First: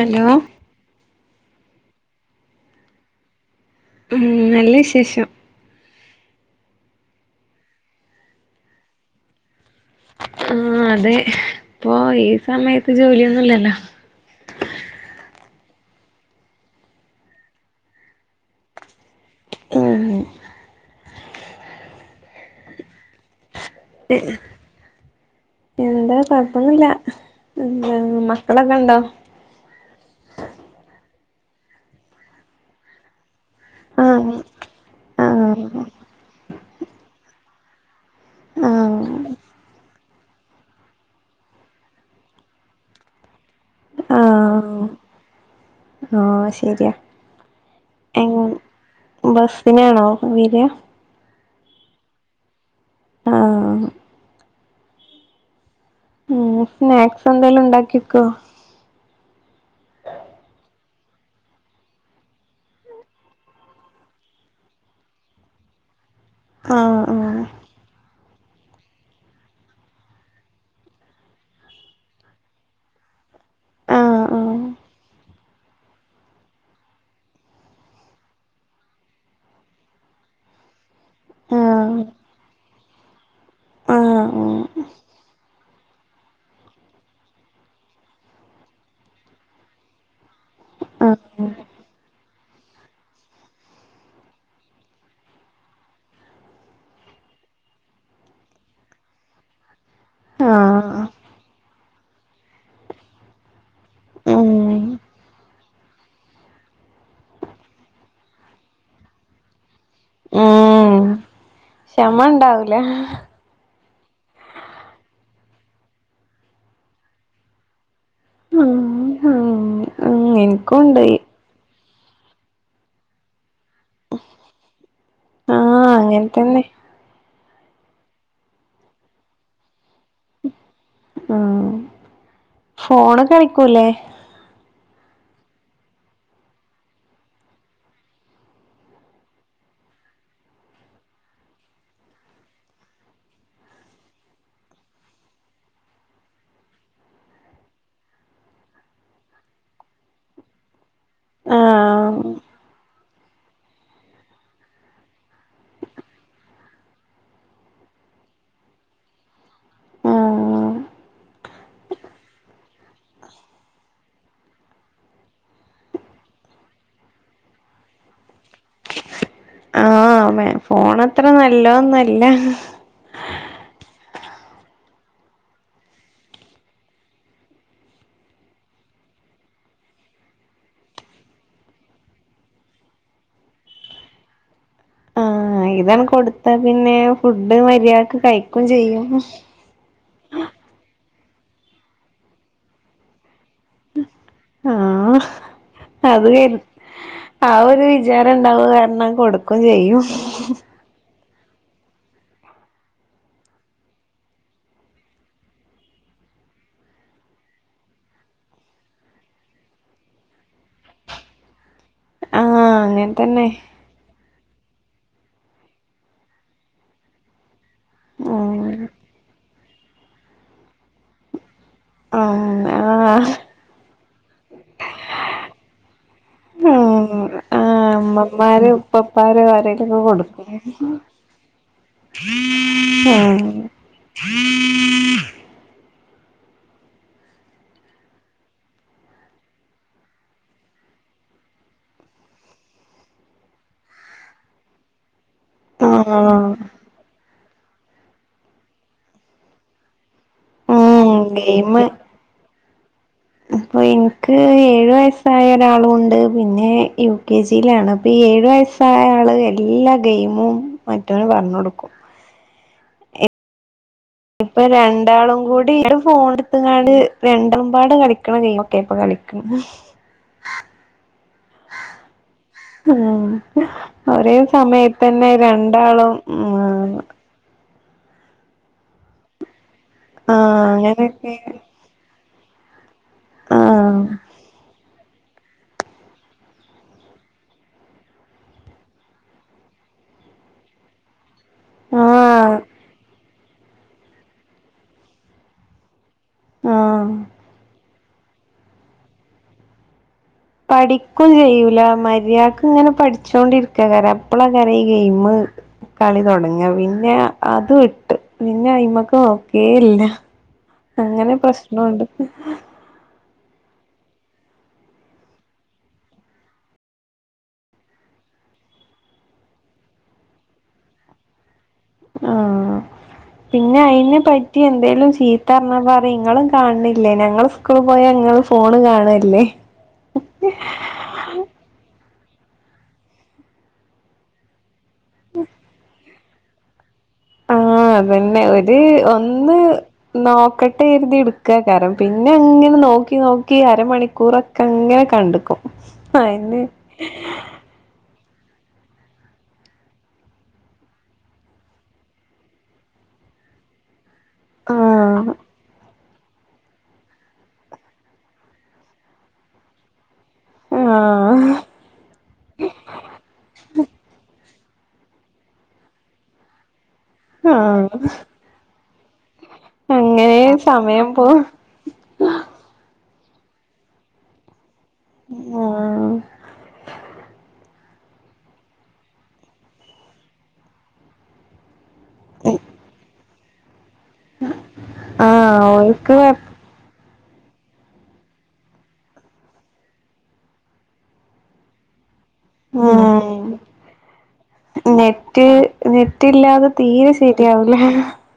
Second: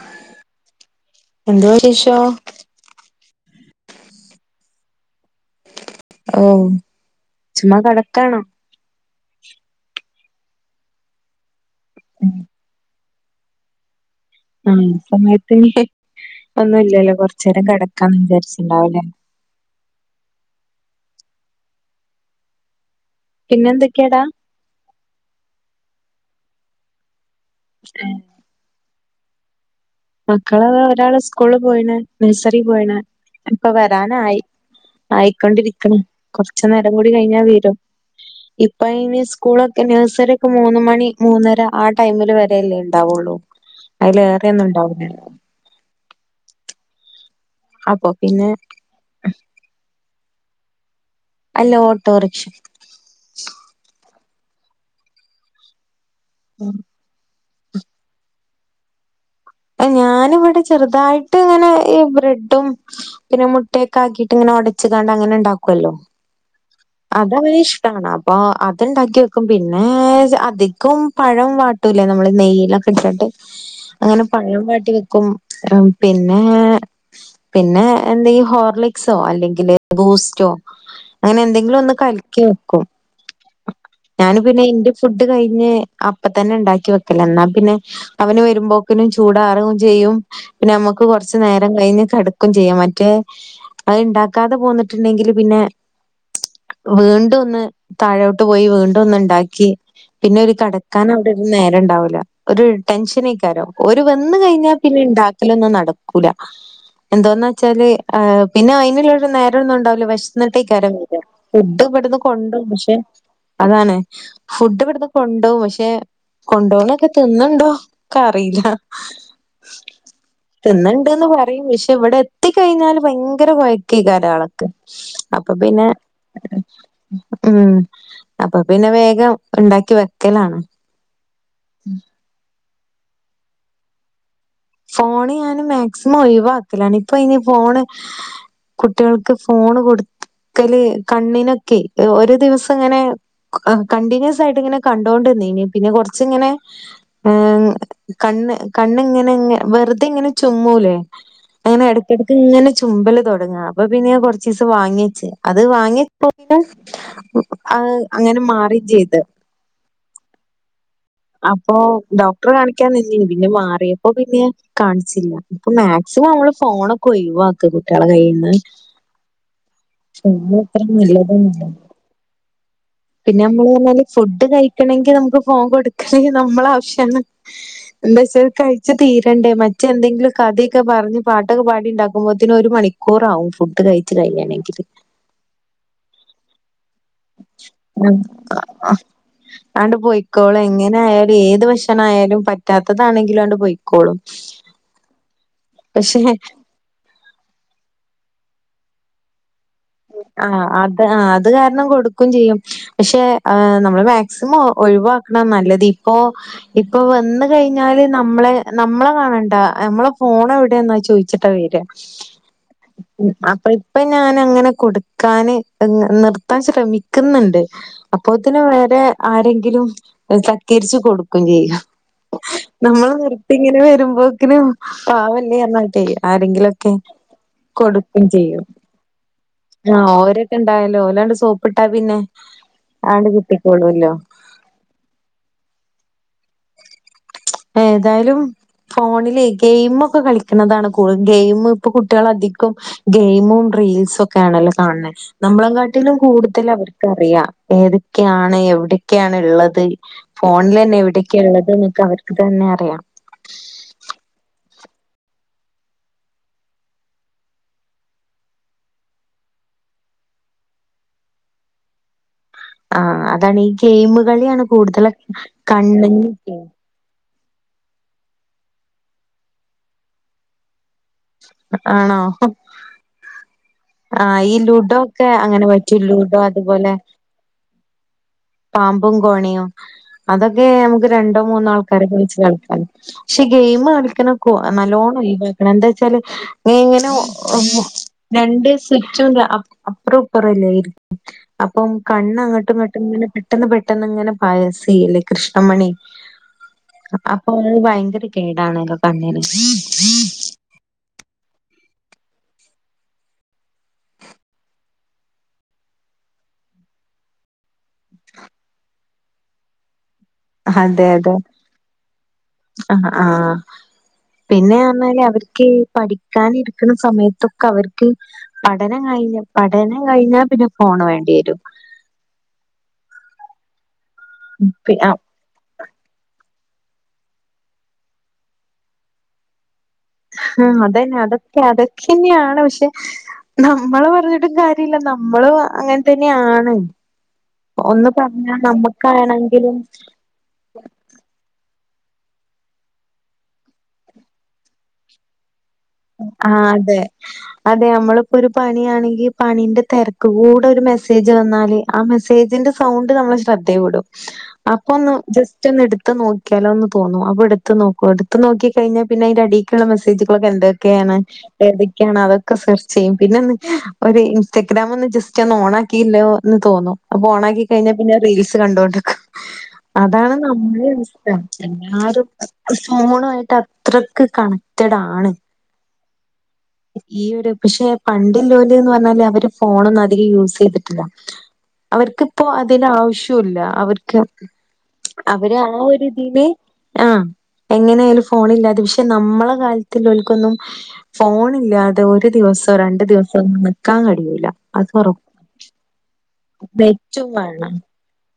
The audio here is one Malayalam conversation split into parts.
ഹലോ എന്തോ വിഷേഷോ ഉം നല്ല വിശേഷം ഓഹ് ചുമ്മാ കെടക്കാണോ ആഹ് അതെ ഇപ്പൊ ഈ സമയത്ത് ജോലിയൊന്നുംല്ലല്ലോ ആഹ് ഈ സമയത്ത് അയ്‌ന് ഒന്നുംല്ലല്ലോ കൊറച്ചേരം കിടക്കാന്ന് വിചാരിച്ചിണ്ടാവൂലേ എഹ് ഹേ പിന്നെന്തെ എന്താ കുഴപ്പൊന്നുല്ല എന്താ മ ക്കളൊക്കെണ്ടോ മക്കള് ഒരാള് സ്കൂള് പോയിണ് നഴ്സറി പോയിണ് ഇപ്പ ആഹ് വരാനായി ആഹ് ആയിക്കൊണ്ടിരിക്ക്‌ണ് കൊറച്ച് നേരം കൂടി കഴിഞ്ഞാ വരും ഉ [inaudible] ഇപ്പ അയ്‌ന് സ്കൂളൊക്കെ നേഴ്സറി ഒക്കെ മൂന്ന് മണി മൂന്നര ആ ടൈമില് വരല്ലേ ണ്ടാവുള്ളൂ അയ്ല് ഏറെ ആഹ് ഒന്നുംണ്ടാഉ ആഹ് ശരിയാ അപ്പൊ പിന്നെ ബസ്സിനാണോ വെരാ അല്ല ഓട്ടോറിക്ഷക്ക്‌ ആഹ് ഉം സ്നാക്സ് എന്തേലും ഉണ്ടാക്ക്യക്കോ അഹ് ഞാന് ഇവിടെ ചെറുതായിട്ട് ഇങ്ങനെ ബ്രെഡും പിന്നെ മുട്ടയൊക്കെ ആക്കിയിട്ട് ഇങ്ങനെ ഉടച്ചിട്ട് കാണ്ട് അങ്ങനെ ണ്ടാക്കോല്ലോ ആഹ് അത് അവന് ഇഷ്ടാണ് അപ്പൊ അത് ണ്ടാക്കി വെക്കും പിന്നെ അധികം പഴം വ ട്ടൂല്ലേ നമ്മള് നെയ്യീല്ലൊക്കെ ഇട്ടിട്ട് അങ്ങനെ ആഹ് പഴം വാട്ടി വെക്കും പിന്നെ പിന്നെ എന്തീ ഹോർലിക്സോ അല്ലെങ്കില് ബൂസ്റ്റോ അങ്ങനെ എന്തെ നൊന്ന് ആഹ് കലക്കി വെക്കും ആഹ് ഞാന് പിന്നെ ആഹ് എന്റെ ഫുഡ് കഴിഞ്ഞ് അപ്പ തന്നെ ഉണ്ടാക്കി വെക്കല എന്നാ പിന്നെ അവന് വരുമ്പോക്കിനും ചൂടാറോം ചെയ്യും പിന്നെ നമ്മക്ക് കൊറച് ആഹ് നേരം കയ്ഞ് കിടക്കും ചെയ്യാ മറ്റേ അഹ് ഇണ്ടാക്കാതെ പോന്നിട്ടുണ്ടെങ്കിൽ പിന്നെ വീണ്ടും ഒന്ന് താഴോട്ട് പോയി വീണ്ടും ഒന്ന് ണ്ടാക്കി പിന്നെ ആഹ് ഒരു കടക്കാൻ ആഹ് അവിടെന്നും നേരം ഉണ്ടാവൂല്ല ഒരു ടെൻഷനേയ്കാരോ ഓല് വന്ന് കഴിഞ്ഞാ ഉം പിന്നെണ്ടാ ക്കലൊന്നും നടക്കൂല എന്തോന്നേച്ചാല് എഹ് പിന്നെ അയ്നുള്ള നേരം ഒന്നും ഉണ്ട ല്ല വെഷ്ന്ന്ട്ടേക്കാരം ഉം വ ഫുഡ് ഇവിടന്ന് ക്ഷമ കൊണ്ടോവും ഉണ്ടാവൂല പക്ഷെ അതാണ് ഫുഡ് ഇവിടുന്ന് കൊണ്ടോവും പക്ഷെ കൊണ്ടോന്നൊക്കെ തിന്ന്ണ്ടോ ഇക്ക അറിയില്ല ഉം ഉം [unintelligible] തിന്നൽണ്ട്ന്ന് പർ [unintelligible] ഇവടെ എത്തി കഴിഞാല് ഭയങ്കര കൊയ്ക്കേകാരോ അവക്ക് അപ്പ പിന്നെ ആഹ് അങ്ങനെ തന്നെ ഉം അപ്പൊ പിന്നെ വേഗം ഉണ്ടാക്കി വെക്കലാണ് ഫോണി കളിക്കൂല്ലേ ഫോണ് ഞാന് മാക്സിമം ഒഴിവാക്കലാണ് ഇപ്പൊ അതിന് ഫോണ് കുട്ടികൾക്ക് ഫോണ് കൊടു ക്കല് കണ്ണിനൊക്കെയ് ഒരു ദിവസം ഇങ്ങനെ കണ്ടിന്യൂസ് ആയിട്ട് ഇങ്ങനെ കണ്ടോണ്ട് നിന്നീനി പിന്നെ കൊറച്ച് ഇങ്ങനെ ഏഹ് കണ്ണ് കണ്ണ് ഇങ്ങനെ ഇങ്ങ വെറുതെ ഇങ്ങനെ ചുമ്മൂലേ അങ്ങനെ ആഹ് ഇടക്കിടക്ക് ഇങ്ങനെ ചുമ്പല് തുടങ്ങുക അപ്പൊ പിന്നെ ഞാൻ കുറച്ച് ദിവസം വാങ്ങി വെച്ച് അത് വാങ്ങി തൊട്ട് ആഹ് അങ്ങനെ മാറിം ചെയ്ത് ആഹ് അപ്പൊ ഡോക്ടറെ കാണിക്കാൻ നിന്നീനി പിന്നെ മാറിയപ്പോ പിന്നെ കാണിച്ചില്ല ഇപ്പൊ മാക്സിമം നമ്മള് ഫോണൊക്കെ ഒഴവാക്ക് കുട്ടികളെ കൈയിന്ന് ആഹ് ഫോൺ അത്ര നല്ലതൊന്നല്ല. നല്ലത് ഒന്നു അല്ല പിന്നെ നമ്മള് പറഞ്ഞല് ഫുഡ് കഴിക്കണെങ്കിൽ നമുക്ക് ഫോൺ കൊടുക്കാണെങ്കിൽ നമ്മളെ ആവശ്യാണ് എന്താ വെച്ചാൽ കഴിച്ചു തീരണ്ടേ മറ്റെന്തെങ്കിലും കഥയൊക്കെ പറഞ്ഞ് പാട്ടൊക്കെ പാടി ഉണ്ടാക്കുമ്പോത്തിന് ഒരു മണി ക്കൂറാവും ഫുഡ് കഴിച്ച് കഴിയെണെങ്കില് ആഹ് ഇതാണ് കൊടുത്ത പിന്നെ ഫുഡ് മര്യാദക്ക് കഴിക്കും ചെയ്യും ആണ്ട് പോയി ക്കോളും എങ്ങനെ ആയാലും ഏത് ഭക്ഷണം ആയാലും പറ്റാത്തതാണെങ്കിലും ആണ്ട് പൊയി ക്കോളും ആഹ് പക്ഷെ അത് കരു ആ ഒരു വിചാരം ഉണ്ടാവും കാരണം കൊടുക്കും ചെയ്യും ആഹ് അത് ആഹ് അത് കാരണം കൊടുക്കും ചെയ്യും പക്ഷെ ആഹ് നമ്മള് മാക്സിമം ഒഴിവാ ക്ക്ണാ നല്ലത് ഇപ്പോ ഇപ്പൊ വന്ന് കഴിഞ്ഞാല് നമ്മളെ നമ്മളെ കാണണ്ട നമ്മളെ ഫോൺ എവിടേ എന്നാ ചോദിച്ചിട്ടാ വരുക ആഹ് അങ്ങനെ തന്നെ അപ്പൊ ഇപ്പ ഞാൻ അങ്ങനെ കൊടുക്കാന് നിർത്താൻ ശ്രമിക്കുന്നുണ്ട് അപ്പോത്തിന് ഉം ഇവടെ ആരെങ്കിലും തക്കേരിച്ചു കൊടുക്കയും ചെയ്യാ ആഹ് നമ്മള് ആഹ് നിർത്തി ഇങ്ങനെ വരുമ്പോത്തിനും പാവം അല്ലെ എന്ന് പറഞ്ഞിട്ടെയ് ആരെങ്കിലും ഒക്കെ കൊടുക്കയും ചെയ്യും ഇപ്പപ്പാരെ വരെ ട്ടൊക്കെ ആഹ് കൊടുക്കു ഓരൊക്കെ ഇണ്ടായാലോ ഓലാണ്ട് സോപ്പിട്ടാ പിന്നെ ലേ [inaudible] ആണ്ട് ആഹ് കിട്ടിക്കോളൂല്ലോ [inaudible] ഏതായാലും ഫോണിലെയ് ഗെയിമ് ഒക്കെ കളിക്കുന്നതാണ് കൂടുതൽ ഗെയിമ് ഇപ്പൊ കുട്ടികള് അധികം ഗെയിമും റീൽസും ഒക്കെ ആണല്ലോ കാണ്‌ണത് നമ്മളെ കാട്ടിലും ആഹ് കൂടുതല് അവർക്ക് അറിയാം ഏതൊക്കെയാണ് എവിടെക്കേണ് ഉള്ളത് ഫോണിൽ തന്നെ ഉം എവിടെക്കെ ഉള്ളത് ഗെയിമ് എന്നൊക്കെ അവർക്ക് തന്നെ അറിയാം അപ്പൊ ഇൻക്ക് ഏഴു വയസ്സായ ഒരാളും ഉണ്ട് പിന്നെ യു കെ ജിയിലാണ് അപ്പൊ ഈ ഏഴു വയസ് താഴേ ആള് എല്ലാ ഗെയിമും മറ്റവന് പറഞ്ഞ് കൊടുക്കും ആഹ് അതാണ് ഈ ഗെയിം കളിയാണ് ഇപ്പൊ കൂടുതൽ രണ്ടാളും കൂടി എന്റെ ഫോണ് കണ്ണിന് എടുത്ത് കാണ്ട് രണ്ടും പാടെ കളിക്കണ ഗെയിം ഒക്കെ ഇപ്പൊ കളിക്ക്ണത് ആണോ ഉം ഒരേ ആഹ് ഈ ലൂഡോ ഒക്കെ സമയത്തന്നെ അങ്ങനെ പറ്റും രണ്ടാളും ലൂഡോ അതുപോലെ ഉം പാമ്പും കോണിയും ആഹ് അതൊക്കെ നമുക്ക് അങ്ങനെയൊക്കെ രണ്ടോ മൂന്നോ ആൾ ക്കാരൊക്കെ വെച്ച് കാണ്ട് കളിക്ക പക്ഷെ ഗെയിം ആഹ് കളിക്കണ കോ നല്ലോണം ഒഴിവാക്കണം എന്ത ച്ചാല് ഇങ്ങനെ ഒ [inaudible] രണ്ട് സ്വിച്ചും ലേ അ അപ്പറും ഇപ്പറും അല്ലേ അപ്പം കണ്ണ് ആഹ് അങ്ങട്ടും ഇങ്ങട്ടും ഇങ്ങനെ പെട്ടെന്ന് പെട്ടെന്ന് ഇങ്ങനെ പയസി അല്ലെ കൃഷ്ണമണി ആഹ് അപ്പം അപ്പൊ അത് ഭയങ്കരം കേട് അണേല്ലോ കണ്ണ്ന് പഠിക്കും ചെയ്യൂല മര്യാക്ക് ഇങ്ങനെ പഠിച്ചോണ്ടിരിക്കാകാരം അപ്പളാക്കാരം ഈ ഗെയിമ് കളി തൊടങ്ങാ പിന്നെ അത് പിന്ന അയ്മക്ക് നോക്കേയില്ല അങ്ങനെ പ്രശ്നോണ്ട് ഉം ആഹ് പിന്നെ പറഞ്ഞാല് അവർക്ക് പഠിക്കാൻ ഇരിക്കണ സമയത്ത് ഒക്കെ അവർക്ക് പഠനം കഴിഞ്ഞ പഠനം കഴിഞ്ഞാ പിന്നെ ഫോണ് വേണ്ടി വരും ആഹ് പിന്നെ അയിനെപറ്റി പി- എന്തേലും ആ ചീ ത്ത പറഞ്ഞാ പറയും ഇങ്ങളും കാണണില്ലേ ഞങ്ങള് സ്കൂള് പോയാ ഇങ്ങള് ഫോണ് കാണല്ലേ ആഹ് അതന്നെ അതൊക്കെ അതൊക്കെന്നെയാണ് പക്ഷെ നമ്മളെ പറഞ്ഞിട്ടും കാര്യ ല്ല നമ്മളും അങ്ങനെ തന്നെയാണ് ആഹ് ഒന്ന് അതന്നെ പറഞ്ഞാ ഒരു ഒന്ന് നമ്മക്കാണെങ്കിലും നോക്ക നോട്ട് എഴുതി എടുക്കാകാരം പിന്നെ അങ്ങനെ നോക്കി നോക്കി അരമണിക്കൂറൊക്കെ അങ്ങനെ കണ്ട്ക്കും അയിന് ആഹ് അതെ അതെ നമ്മളിപ്പോ ഒരു പണിയാണെങ്കി പണീന്റെ തെരക്ക് കൂടെ ഒരു മെസ്സേജ് വന്നാല് ആ മെസ്സേജിന്റെ സൗണ്ട് നമ്മള് ശ്രദ്ധ വിടും അപ്പൊ ഒന്ന് ആഹ് ജസ്റ്റ് ഒന്ന് എടു ത്ത് നോക്കിയാലോ എന്ന് തോന്നും അപ്പോ എടുത്ത് നോക്കും എടുത്ത് നോക്കി കഴിഞ്ഞാ പിന്നെ അയ്ന്റെ അടീക്കുള്ള മെസേജുകളൊക്കെ എന്തൊ ക്കെയാണ് ആഹ് എവിടെക്കാണ് അതൊ ക്കെ സെർച്ച് ചെയ്യും പിന്നെ ഒന്ന് ഒരു ഇൻസ്റ്റഗ്രാം ഒന്ന് ജസ്റ്റ് ഒന്ന് ഓൺ ആക്കിയില്ലോ എന്ന് തോന്നും അപ്പൊ ഓണാക്കി കഴിഞ്ഞാ ആഹ് പിന്നെ റീൽസ് കണ്ടോണ്ട്ക്കും അതാണ് അങ്ങനെ നമ്മളെ സമയം അവസ്ഥ പോവും എല്ലാരും ഫോൺ ആയിട്ട് അത്രക്ക് കണക്റ്റഡ് ആണ് ആഹ് ഈ ഒരു പക്ഷെ പണ്ട്ല്ലോല്ന്ന് പറഞ്ഞാല് അവര് ഫോണൊന്നും അധികം യൂസ് ചെയ്തിട്ടില്ല അവർക്കിപ്പോ അതില് ആവശ്യോല്ല അവർ ക്ക്‌ അവര് ആഹ് ആ ഒര് ഓൽക്ക് ഇതില് ആ എങ്ങനെയാലും ഫോണ് ഇല്ലാതെ പക്ഷെ നമ്മളെ കാലത്തില്ലോൽ ക്കൊന്നും ഫോൺ ഇല്ലാതെ തെ ഒരു ദിവസോ രണ്ടു ഉം ദിവസോ ഒന്നും നിൽക്കാൻ കഴിയൂല്ല അത് ഒറ നെറ്റ് നെറ്റില്ലാതെ തീരെ വേണം ശരിയാവൂലാ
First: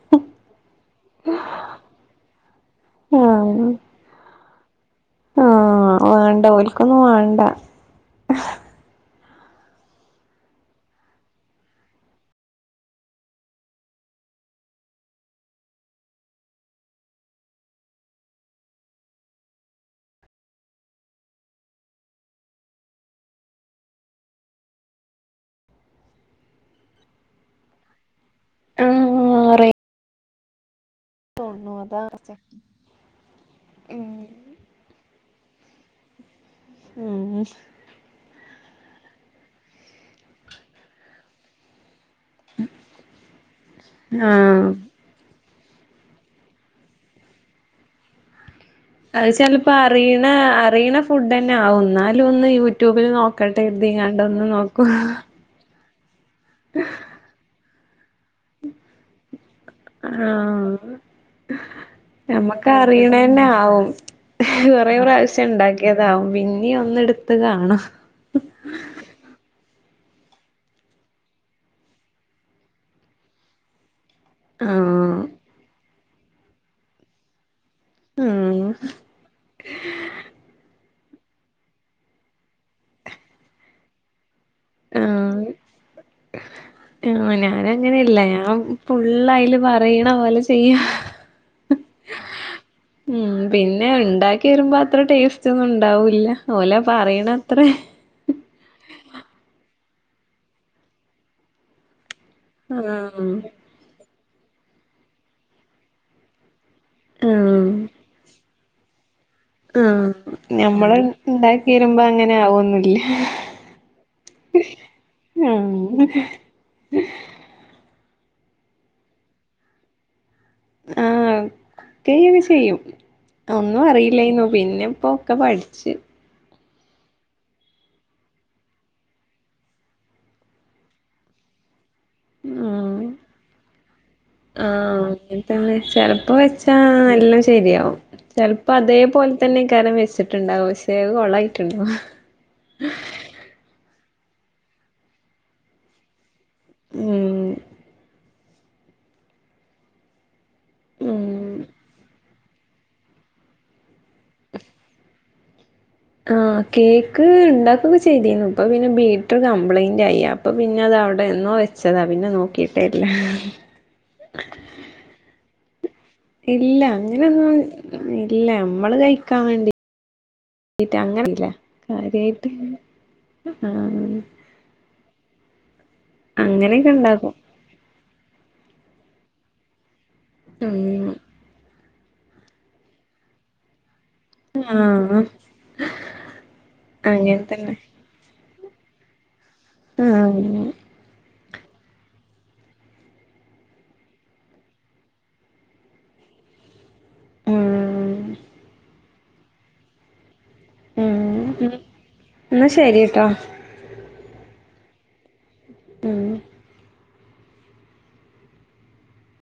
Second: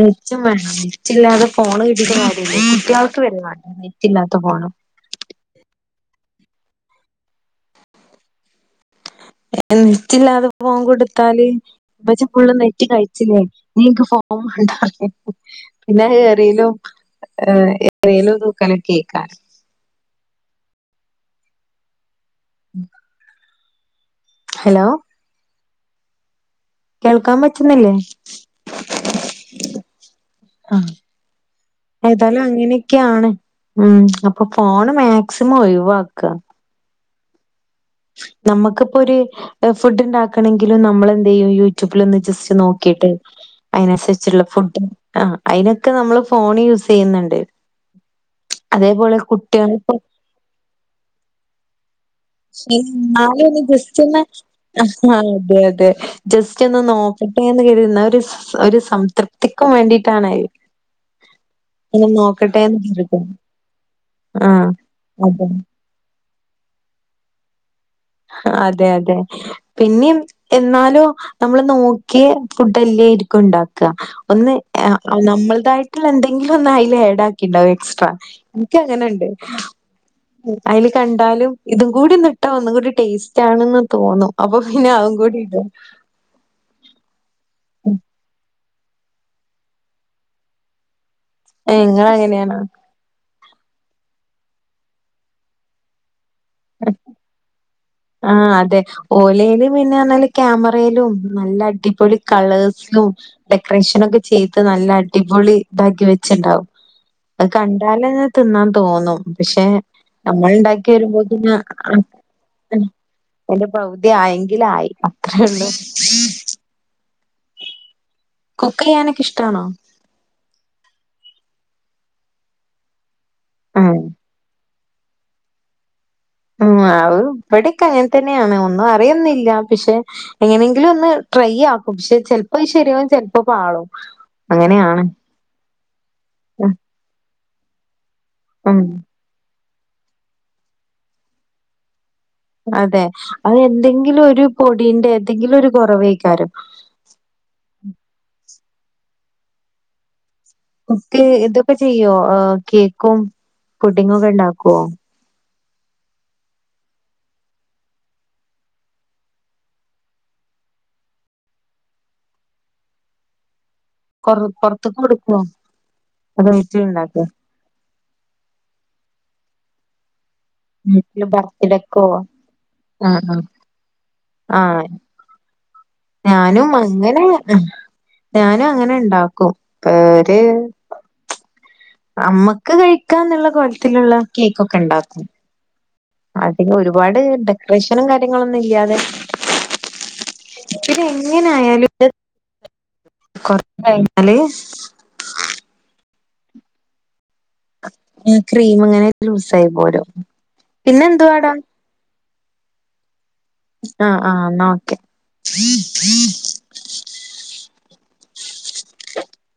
നെറ്റും വാണം നെറ്റില്ലാതെ ഫോണ് കിട്ടിയിട്ട് കാര്യല്ല കുട്ടികൾക്ക് വരേ വാണ്ട ആഹ് നെറ്റില്ലാത്ത ഫോണ് ആഹ് വേണ്ട ഓൽക്കൊന്നും വേണ്ട നെറ്റ്‌ല്ലാതെ ഫോൺ കൊടുത്താല് ഇമ്മച്ചി ഫുള്ള് നെറ്റ് കഴിച്ചില്ലേ ഇനി ഇൻക്ക് ഫോൺ വേണ്ട പറയും പിന്നെ എറിയലും ഏഹ് എറിയലും തൂക്കലും ഒക്കെ അയ്ക്കാരം ഉം ഹലോ കേൾക്കാൻ പറ്റുന്നില്ലേ ആഹ് വേറെ ആഹ് അതാ ഏതായാലും അങ്ങനെയൊക്കെയാണ് ഉം അപ്പൊ ഫോണ് മാക്സിമം ഒഴിവാക്കാ ഉം നമുക്കിപ്പൊരു ഫുഡ് ഉണ്ടാക്കണങ്കിലും നമ്മളെന്ത്‌ ചെയ്യും യൂട്യൂബിൽ ഒന്ന് ജസ്റ്റ് നോക്കീട്ട് അയ്നനുസരിച്ചുള്ള ആഹ് ഫുഡ് ആഹ് അയ്നൊക്കെ നമ്മള് ഫോണ് യൂസ് ചെയ്യുന്നുണ്ട് അതേപോലെ കുട്ടികളിപ്പോ ന്നെ അറിയണ ഫുഡ്ഡന്നാവും ന്നാ ലുവൊന്ന് യൂട്യൂബില് എന്നാലും നോക്കട്ടെ ഒന്ന് ജസ്റ്റ് കരുതിങ്ങാണ്ട് ഒന്ന് നോക്കും ആഹാ, അതെ അതെ ജസ്റ്റ് ഒന്ന് നോക്കട്ടെന്ന് കരുതി എന്നാ ഒരു ഒരു സംതൃപ്തിക്കും വേണ്ടിയിട്ടാണ് ഇങ്ങനെ ഞമ്മക്ക് നോക്കട്ടെന്ന് കരുതും. അറിയണന്നെ ആവും ആഹ്. കൊറേ അതെ. പ്രാവശ്യം ഉണ്ടാക് ക്ക്യതാവും പിന്നേം ഒന്ന് എടുത്ത് കാണാം അതെ അതെ പിന്നേ എന്നാലും നമ്മള് നോക്കിയ ഫുഡ്ഡ‌ല്ലേരിക്കും ഉണ്ടാക് ക്ക ഒന്ന് ആഹ് നമ്മളതായിട്ടുള്ള എന്തെങ്കിലും ഒന്ന് അതിൽ ഏടാക്കി ഉണ്ടാവേം എക്സ്ട്രാ ഉം എനിക്കങ്ങനെണ്ട് അയില് കണ്ടാലും ഇതും കൂടി ഒന്നിട്ടാ ഒന്നും കൂടി ടേസ്റ്റ് ആണെന്ന് തോന്നും അപ്പൊ പിന്നെ അതും കൂടി ഇടും ആഹ [inaudible] ഞാനങ്ങനെ അല്ല ഞാൻ ഫുള്ളയില് പറയണ പോലെ ചെയ്യും ഏ ഇങ്ങളങ്ങനെയാണോ ഉം പിന്നെ ഉണ്ടാക്കി വരുമ്പോ അത്ര ടേസ്റ്റ് ഒന്നും ഉണ്ടാവൂല്ല ഓലെ പറയണ ത്രേം ആഹ് അതെ ഓലയില് പിന്നെ ആന്നേല് ക്യാമറയിലും നല്ല അടിപൊളി കളേഴ്സും ആഹ് ഡെക്കറേഷനൊക്കെ ചെയ്ത് നല്ല അടിപൊളി ഇതാക്കി വെച്ചുണ്ടാവും അത് ആഹ് കണ്ടാലന്നെ തിന്നാൻ തോന്നും പക്ഷെ ആഹ് നമ്മളുണ്ടാക്കി ഞമ്മള് വരുമ്പോ തന്നെ ഇണ്ടാക്കി വരുമ്പോ അങ്ങനെ ആവൊന്നില്ല അയിന്റെ പകുതി ആയെങ്കിലായി അത്രേ ഉള്ളൂ ഉം കുക്ക് ചെയ്യാനൊക്കെ ഇഷ്ട്ടാണോ? ആഹ് കുക്ക് ചെയ്യൊക്കെ ചെയ്യും ഒന്നും ആഹ് അറിയില്ലായ്ന്നു പിന്നിപ്പോ ഒക്കെ പഠി ച്ച്. ഉം ആവ് ഇവിടൊക്കെ അങ്ങനെ തന്നെയാണ് ഒന്നും അറിയൊന്നില്ല പക്ഷെ. എങ്ങനെയെങ്കിലും ഒന്ന് ട്രൈ ആക്കും പക്ഷെ ചെലപ്പത് ആഹ് ശരിയാവും ചെലപ്പൊ പാളും അങ്ങനെ ആണ്. തന്നെ ചെലപ്പോ വെച്ചാ എല്ലാം ശരിയാവും ചെലപ്പോ ഉം. അതേപോലെ തന്നെകാരം വെച്ച ട്ടുണ്ടാവും ക്ഷേ അത് കൊളായിട്ടുണ്ടാവും. അതെ അത് എന്തെങ്കിലും ഒരു പൊടീന്റെ എന്തെങ്കിലും ഒരു കൊറവായിക്കാരം. ഉം കുക്ക് ഉം ഇതൊക്കെ ചെയ്യോ ആഹ് കേക്കും പുഡ്ഡിംഗും ഓക്കെ ഇണ്ടാക്കോ? ആഹ് കേക്ക് ഇണ്ടാക്കൊക്കെ ചെയ്തീനു ഇപ്പൊ പിന്നെ ബീറ്ററ് കംപ്ലയിന്റായി അ പ്പൊ പിന്നെ അത് അവ്ടെ എന്നോ വെച്ചതാ പിന്നെ നോക്കിട്ടേല്ല. കൊറ് പൊറത്ത്ക്ക് കൊട്ക്കോ? ഇല്ല അങ്ങനൊന്നും ഇല്ല മ്മള് കഴിക്കാൻ വേണ്ടി. [inaudible] വീട്ടില് അങ്ങനില്ല ബർത്ത്ഡേക്കോ? കാര്യായ്ട്ട് ആഹ് ആഹ്. ആഹ്. ആഹ്. ഞാനും അങ്ങനെയൊക്കെ അങ്ങനെ ഇണ്ടാക്കും ഞാനും അങ്ങനെ ഇണ്ടാക്കും. പേര് ഉം അമ്മക്ക് കഴിക്കാന്നുള്ള കോലത്തിലുള്ള ആഹ് അതികം ഒരുപാട് അങ്ങനെ തന്നെ ഡെക്കറേഷനും കാര്യങ്ങളൊന്നും ഇല്യാതെ. ഉം ഉച്ചക്ക് എങ്ങനെയാലും കൊറച് കഴിഞ്ഞാല് ആഹ് ഈ ക്രീം ഇങ്ങനെ ലൂസായി പോരും പിന്നെന്തുവാടാ ന്നാ ശരി ട്ടോ ആഹ് ആഹ് ന്നാ ഓക്കെ ഉം